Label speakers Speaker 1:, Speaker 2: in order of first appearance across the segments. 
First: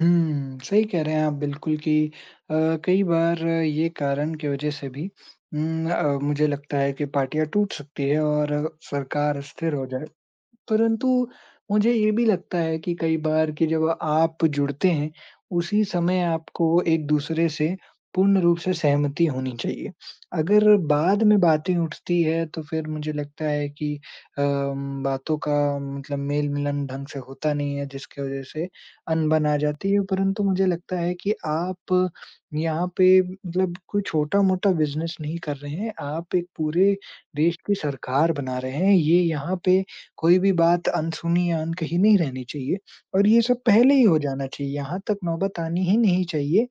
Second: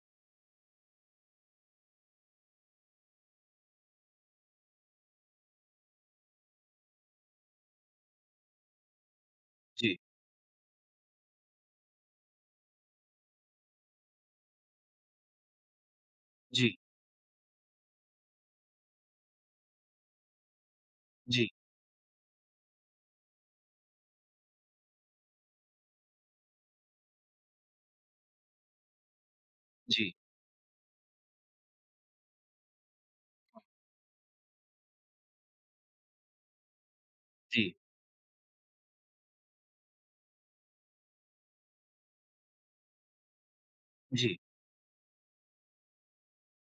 Speaker 1: हुँ, सही कह रहे हैं आप बिल्कुल कि अ, कई बार ये कारण की वजह से भी उम, अ, मुझे लगता है कि पार्टियाँ टूट सकती हैं और सरकार स्थिर हो
Speaker 2: जी।
Speaker 1: जाए। परंतु, मुझे ये भी लगता है कि कई बार कि जब आप जुड़ते हैं, उसी समय
Speaker 2: जी।
Speaker 1: आपको एक-दूसरे से पूर्ण रूप से सहमति होनी चाहिए, अगर बाद में
Speaker 2: जी।
Speaker 1: बातें उठती हैं, तो फिर मुझे लगता है कि अम, बातों का मतलब मेल-मिलन ढंग से होता नहीं है, जिसके वजह से अनबन आ जाती है।
Speaker 2: जी।
Speaker 1: परंतु मुझे लगता है कि आप यहाँ पे मतलब कोई छोटा-मोटा बिज़नेस नहीं कर रहे हैं। आप एक पूरे देश की
Speaker 2: जी।
Speaker 1: सरकार बना रहे हैं, ये यहाँ पे कोई भी बात अनसुनी या अनकही नहीं रहनी चाहिए, और ये सब पहले ही हो
Speaker 2: जी।
Speaker 1: जाना चाहिए, यहाँ तक नौबत आनी ही नहीं चाहिए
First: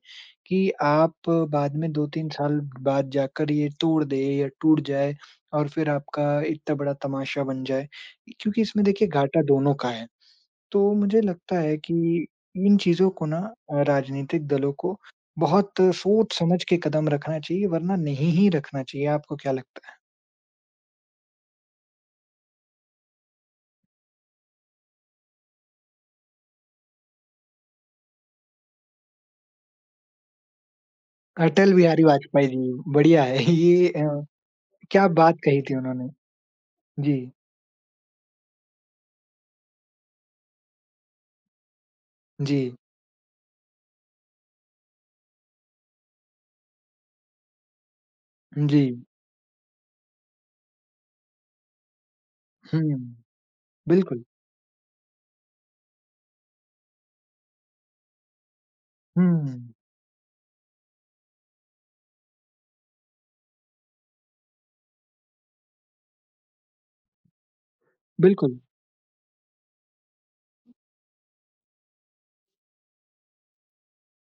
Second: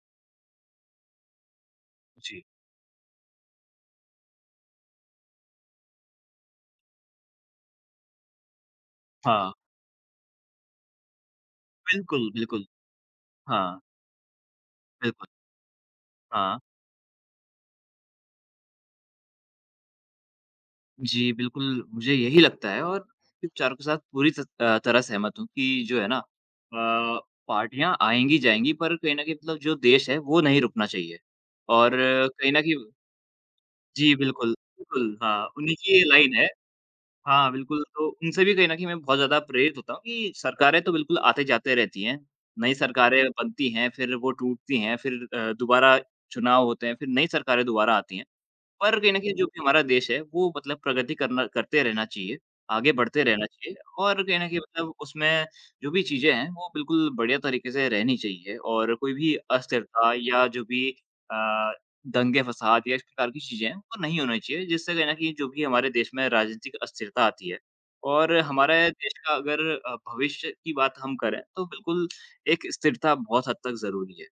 Speaker 1: कि आप बाद में 2-3
Speaker 2: जी।
Speaker 1: साल बाद जाकर ये तोड़ दे या टूट जाए और फिर आपका इतना बड़ा तमाशा बन जाए। इ क्योंकि इसमें देखिए घाटा
Speaker 2: हाँ।
Speaker 1: दोनों का है, तो मुझे लगता है कि
Speaker 2: बिल्कुल, बिल्कुल।
Speaker 1: इन चीज़ों को ना
Speaker 2: हाँ।
Speaker 1: राजनीतिक दलों को
Speaker 2: बिल्कुल।
Speaker 1: बहुत
Speaker 2: हाँ।
Speaker 1: सोच-समझ के कदम रखना चाहिए, वरना नहीं ही रखना चाहिए, आपको क्या लगता है?
Speaker 2: जी, बिल्कुल, मुझे यही लगता है और आपके विचारों के साथ पूरी तत अ, तरह से सहमत हूँ कि जो है ना अ, पार्टियाँ आएँगी, जाएँगी पर कहीं न कहीं मतलब जो देश है, वो नहीं रुकना चाहिए।
Speaker 1: अटल
Speaker 2: और
Speaker 1: बिहारी वाजपेयी
Speaker 2: कहीं न
Speaker 1: जी,
Speaker 2: कहीं
Speaker 1: बढ़िया है, ये
Speaker 2: जी,
Speaker 1: अ,
Speaker 2: बिल्कुल,
Speaker 1: क्या
Speaker 2: बिल्कुल,
Speaker 1: बात
Speaker 2: हाँ,
Speaker 1: कही
Speaker 2: उन्हीं
Speaker 1: थी
Speaker 2: की ये
Speaker 1: उन्होंने।
Speaker 2: लाइन है।
Speaker 1: जी।
Speaker 2: हाँ, बिल्कुल, तो उनसे भी कहीं न कहीं मैं बहुत ज़्यादा प्रेरित होता हूँ कि सरकारें तो बिल्कुल आते-जाते रहती हैं,
Speaker 1: जी।
Speaker 2: नई सरकारें बनती हैं, फिर वो टूटती हैं, फिर अ, दोबारा चुनाव होते हैं, फिर नई सरकारें दोबारा आती हैं।
Speaker 1: उ,
Speaker 2: पर
Speaker 1: जी।
Speaker 2: कहीं न कहीं जो भी हमारा देश है, वो मतलब प्रगति करना करते रहना चाहिए, आगे
Speaker 1: हुँ।
Speaker 2: बढ़ते रहना चाहिए और
Speaker 1: बिल्कुल।
Speaker 2: कहीं न कहीं मतलब उसमें जो भी चीज़ें हैं, वो बिल्कुल बढ़िया तरीके से रहनी चाहिए। और कोई भी
Speaker 1: हुँ।
Speaker 2: अस्थिरता या जो भी अ, दंगे, फसाद या इस प्रकार की चीज़ें हैं, वो नहीं होने चाहिए, जिससे कहीं न कहीं जो भी हमारे देश में राजनीतिक अस्थिरता आती है। और
Speaker 1: बिल्कुल।
Speaker 2: हमारे देश का अगर अ, भविष्य की बात हम करें, तो बिल्कुल एक स्थिरता बहुत हद तक ज़रूरी है।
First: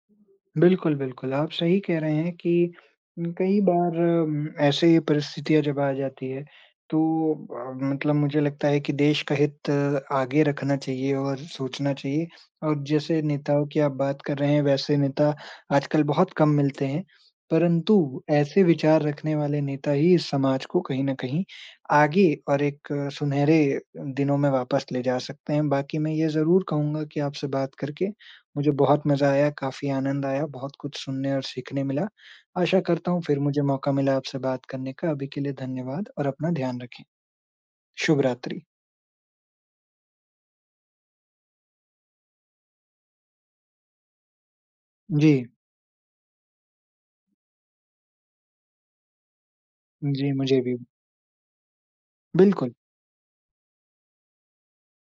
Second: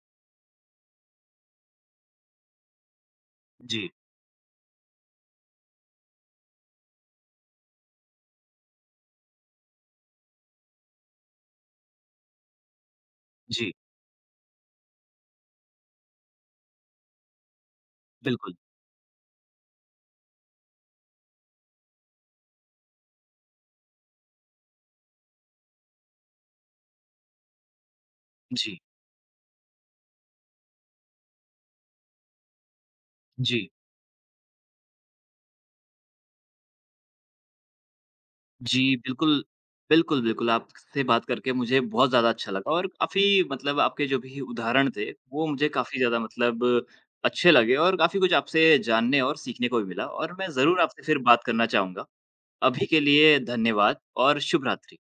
Speaker 1: बिल्कुल, बिल्कुल। आप सही कह रहे हैं कि उम, कई
Speaker 2: जी।
Speaker 1: बार अम, ऐसे ही परिस्थितियाँ जब आ जाती है, तो अ, मतलब मुझे लगता है कि देश का हित आगे रखना चाहिए और सोचना चाहिए। और जैसे नेताओं
Speaker 2: जी।
Speaker 1: की आप बात कर रहे हैं, वैसे नेता आजकल बहुत कम मिलते हैं, परंतु
Speaker 2: बिल्कुल।
Speaker 1: ऐसे विचार रखने वाले नेता ही समाज को कहीं न कहीं आगे और एक सुनहरे अ, दिनों में वापस ले जा सकते हैं। बाकी मैं ये ज़रूर कहूँगा कि आपसे बात करके मुझे
Speaker 2: जी।
Speaker 1: बहुत मज़ा आया, काफ़ी आनंद आया, बहुत कुछ सुनने और सीखने मिला, आशा करता हूँ फिर मुझे
Speaker 2: जी।
Speaker 1: मौका मिला आपसे बात करने का, अभी के लिए धन्यवाद और अपना ध्यान रखें। शुभ रात्रि।
Speaker 2: जी, बिल्कुल, बिल्कुल, बिल्कुल। आप क से बात करके मुझे बहुत ज़्यादा अच्छा लगा और काफ़ी मतलब आपके जो भी उदाहरण थे, वो
Speaker 1: जी।
Speaker 2: मुझे काफ़ी ज़्यादा मतलब अच्छे लगे और काफ़ी कुछ आपसे जानने और सीखने को भी मिला,
Speaker 1: जी,
Speaker 2: और मैं
Speaker 1: मुझे भी।
Speaker 2: ज़रूर आपसे फिर बात करना चाहूँगा।
Speaker 1: बिल्कुल।
Speaker 2: अभी के लिए धन्यवाद और शुभरात्रि।